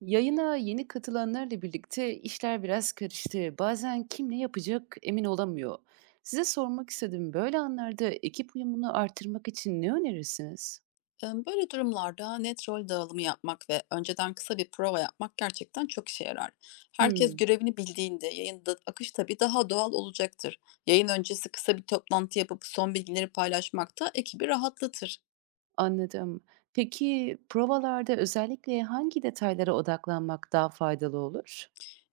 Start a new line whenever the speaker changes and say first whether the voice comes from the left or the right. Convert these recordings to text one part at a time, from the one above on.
right: Yayına yeni katılanlarla birlikte işler biraz karıştı. Bazen kim ne yapacak emin olamıyor. Size sormak istedim. Böyle anlarda ekip uyumunu artırmak için ne önerirsiniz?
left: Böyle durumlarda net rol dağılımı yapmak ve önceden kısa bir prova yapmak gerçekten çok işe yarar. Herkes
right: Hmm,
left: görevini bildiğinde yayında akış tabii daha doğal olacaktır. Yayın öncesi kısa bir toplantı yapıp son bilgileri paylaşmak da ekibi rahatlatır.
right: anladım. Peki provalarda özellikle hangi detaylara odaklanmak daha faydalı olur?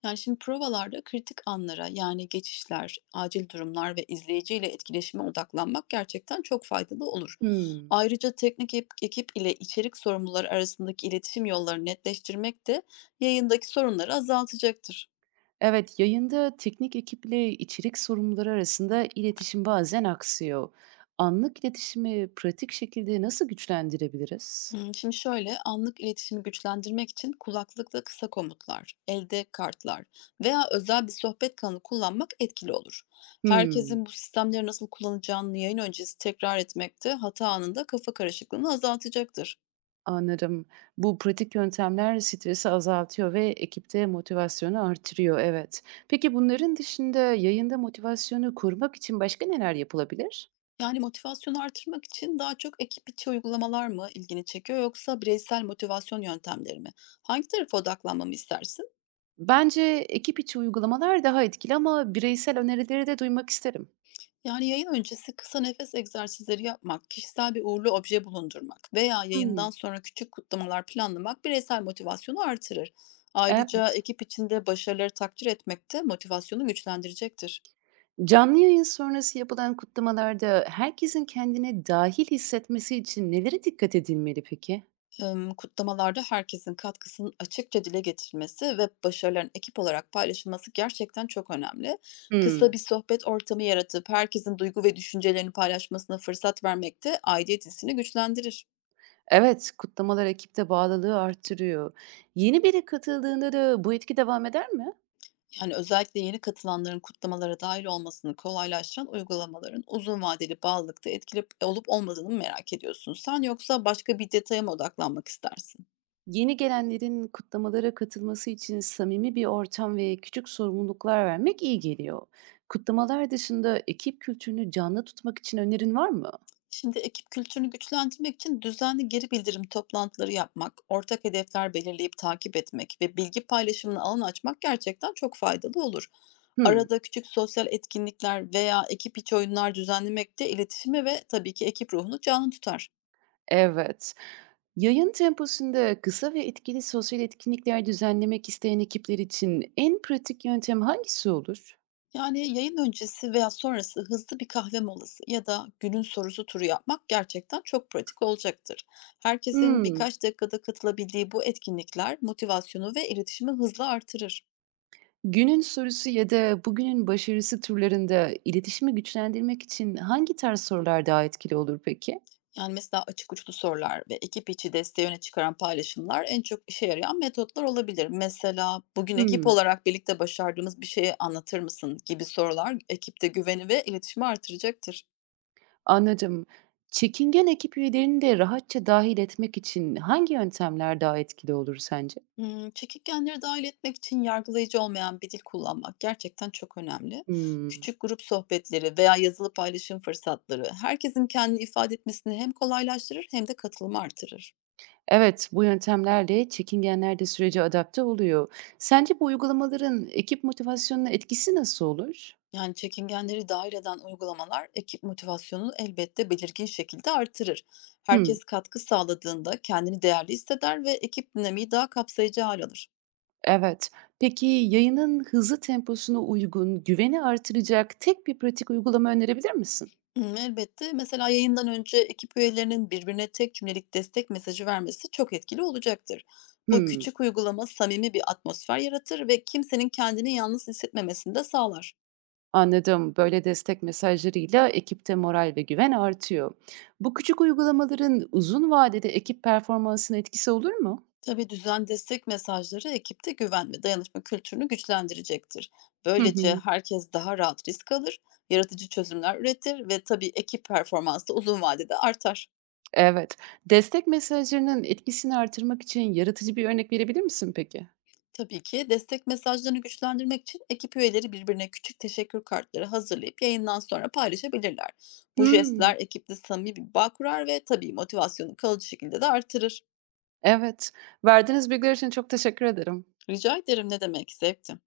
left: Yani şimdi provalarda kritik anlara, yani geçişler, acil durumlar ve izleyiciyle etkileşime odaklanmak gerçekten çok faydalı olur.
right: Hmm,
left: Ayrıca teknik ekip ile içerik sorumluları arasındaki iletişim yollarını netleştirmek de yayındaki sorunları azaltacaktır.
right: evet, yayında teknik ekiple içerik sorumluları arasında iletişim bazen aksıyor. Anlık iletişimi pratik şekilde nasıl güçlendirebiliriz?
left: Hmm, şimdi şöyle, anlık iletişimi güçlendirmek için kulaklıkla kısa komutlar, elde kartlar veya özel bir sohbet kanalı kullanmak etkili olur.
right: Hmm.
left: Herkesin bu sistemleri nasıl kullanacağını yayın öncesi tekrar etmek de hata anında kafa karışıklığını azaltacaktır.
right: Anladım. Bu pratik yöntemler stresi azaltıyor ve ekipte motivasyonu artırıyor, evet. Peki bunların dışında yayında motivasyonu korumak için başka neler yapılabilir?
left: Yani motivasyonu artırmak için daha çok ekip içi uygulamalar mı ilgini çekiyor, yoksa bireysel motivasyon yöntemleri mi? Hangi tarafa odaklanmamı istersin?
right: Bence ekip içi uygulamalar daha etkili ama bireysel önerileri de duymak isterim.
left: Yani, yayın öncesi kısa nefes egzersizleri yapmak, kişisel bir uğurlu obje bulundurmak veya
right: Hmm,
left: yayından sonra küçük kutlamalar planlamak bireysel motivasyonu artırır. Ayrıca
right: evet.
left: ekip içinde başarıları takdir etmek de motivasyonu güçlendirecektir.
right: Canlı yayın sonrası yapılan kutlamalarda herkesin kendini dahil hissetmesi için nelere dikkat edilmeli peki?
left: Kutlamalarda herkesin katkısının açıkça dile getirilmesi ve başarıların ekip olarak paylaşılması gerçekten çok önemli. Kısa
right: Hmm.
left: bir sohbet ortamı yaratıp herkesin duygu ve düşüncelerini paylaşmasına fırsat vermek de aidiyet hissini güçlendirir.
right: Evet, kutlamalar ekipte bağlılığı arttırıyor. Yeni biri katıldığında da bu etki devam eder mi?
left: Yani, özellikle yeni katılanların kutlamalara dahil olmasını kolaylaştıran uygulamaların uzun vadeli bağlılıkta etkili olup olmadığını mı merak ediyorsun sen, yoksa başka bir detaya mı odaklanmak istersin?
right: Yeni gelenlerin kutlamalara katılması için samimi bir ortam ve küçük sorumluluklar vermek iyi geliyor. Kutlamalar dışında ekip kültürünü canlı tutmak için önerin var mı?
left: Şimdi, ekip kültürünü güçlendirmek için düzenli geri bildirim toplantıları yapmak, ortak hedefler belirleyip takip etmek ve bilgi paylaşımına alan açmak gerçekten çok faydalı olur.
right: Hmm,
left: Arada küçük sosyal etkinlikler veya ekip içi oyunlar düzenlemek de iletişimi ve tabii ki ekip ruhunu canlı tutar.
right: evet. Yayın temposunda kısa ve etkili sosyal etkinlikler düzenlemek isteyen ekipler için en pratik yöntem hangisi olur?
left: Yani yayın öncesi veya sonrası hızlı bir kahve molası ya da günün sorusu turu yapmak gerçekten çok pratik olacaktır. Herkesin
right: Hmm,
left: birkaç dakikada katılabildiği bu etkinlikler motivasyonu ve iletişimi hızla artırır.
right: günün sorusu ya da bugünün başarısı türlerinde iletişimi güçlendirmek için hangi tarz sorular daha etkili olur peki?
left: Yani mesela açık uçlu sorular ve ekip içi desteği öne çıkaran paylaşımlar en çok işe yarayan metotlar olabilir. Mesela, bugün ekip
right: Hımm,
left: olarak birlikte başardığımız bir şeyi anlatır mısın gibi sorular ekipte güveni ve iletişimi artıracaktır.
right: anladım. Çekingen ekip üyelerini de rahatça dahil etmek için hangi yöntemler daha etkili olur sence?
left: Hımm, çekingenleri dâhil etmek için yargılayıcı olmayan bir dil kullanmak gerçekten çok önemli.
right: Hımm.
left: Küçük grup sohbetleri veya yazılı paylaşım fırsatları herkesin kendini ifade etmesini hem kolaylaştırır hem de katılımı artırır.
right: Evet, bu yöntemlerle çekingenler de sürece adapte oluyor. Sence bu uygulamaların ekip motivasyonuna etkisi nasıl olur?
left: Yani çekingenleri dahil eden uygulamalar ekip motivasyonunu elbette belirgin şekilde artırır.
right: Hımm,
left: Herkes katkı sağladığında kendini değerli hisseder ve ekip dinamiği daha kapsayıcı hal alır.
right: evet. Peki yayının hızlı temposuna uygun, güveni artıracak tek bir pratik uygulama önerebilir misin?
left: Hımm, elbette. Mesela yayından önce ekip üyelerinin birbirine tek cümlelik destek mesajı vermesi çok etkili olacaktır. Bu
right: Hımm,
left: küçük uygulama samimi bir atmosfer yaratır ve kimsenin kendini yalnız hissetmemesini de sağlar.
right: anladım. Böyle destek mesajlarıyla ekipte moral ve güven artıyor. Bu küçük uygulamaların uzun vadede ekip performansına etkisi olur mu?
left: Tabii düzen destek mesajları ekipte güven ve dayanışma kültürünü güçlendirecektir.
right: Hı
left: Böylece
right: hı.
left: herkes daha rahat risk alır, yaratıcı çözümler üretir ve tabii ekip performansı uzun vadede artar.
right: Evet. Destek mesajlarının etkisini artırmak için yaratıcı bir örnek verebilir misin peki?
left: Tabii ki destek mesajlarını güçlendirmek için ekip üyeleri birbirine küçük teşekkür kartları hazırlayıp yayından sonra paylaşabilirler. Bu
right: Hımm.
left: jestler ekipte samimi bir bağ kurar ve tabii motivasyonu kalıcı şekilde de artırır.
right: Evet. Verdiğiniz bilgiler için çok teşekkür ederim.
left: Rica ederim, ne demek, zevkti.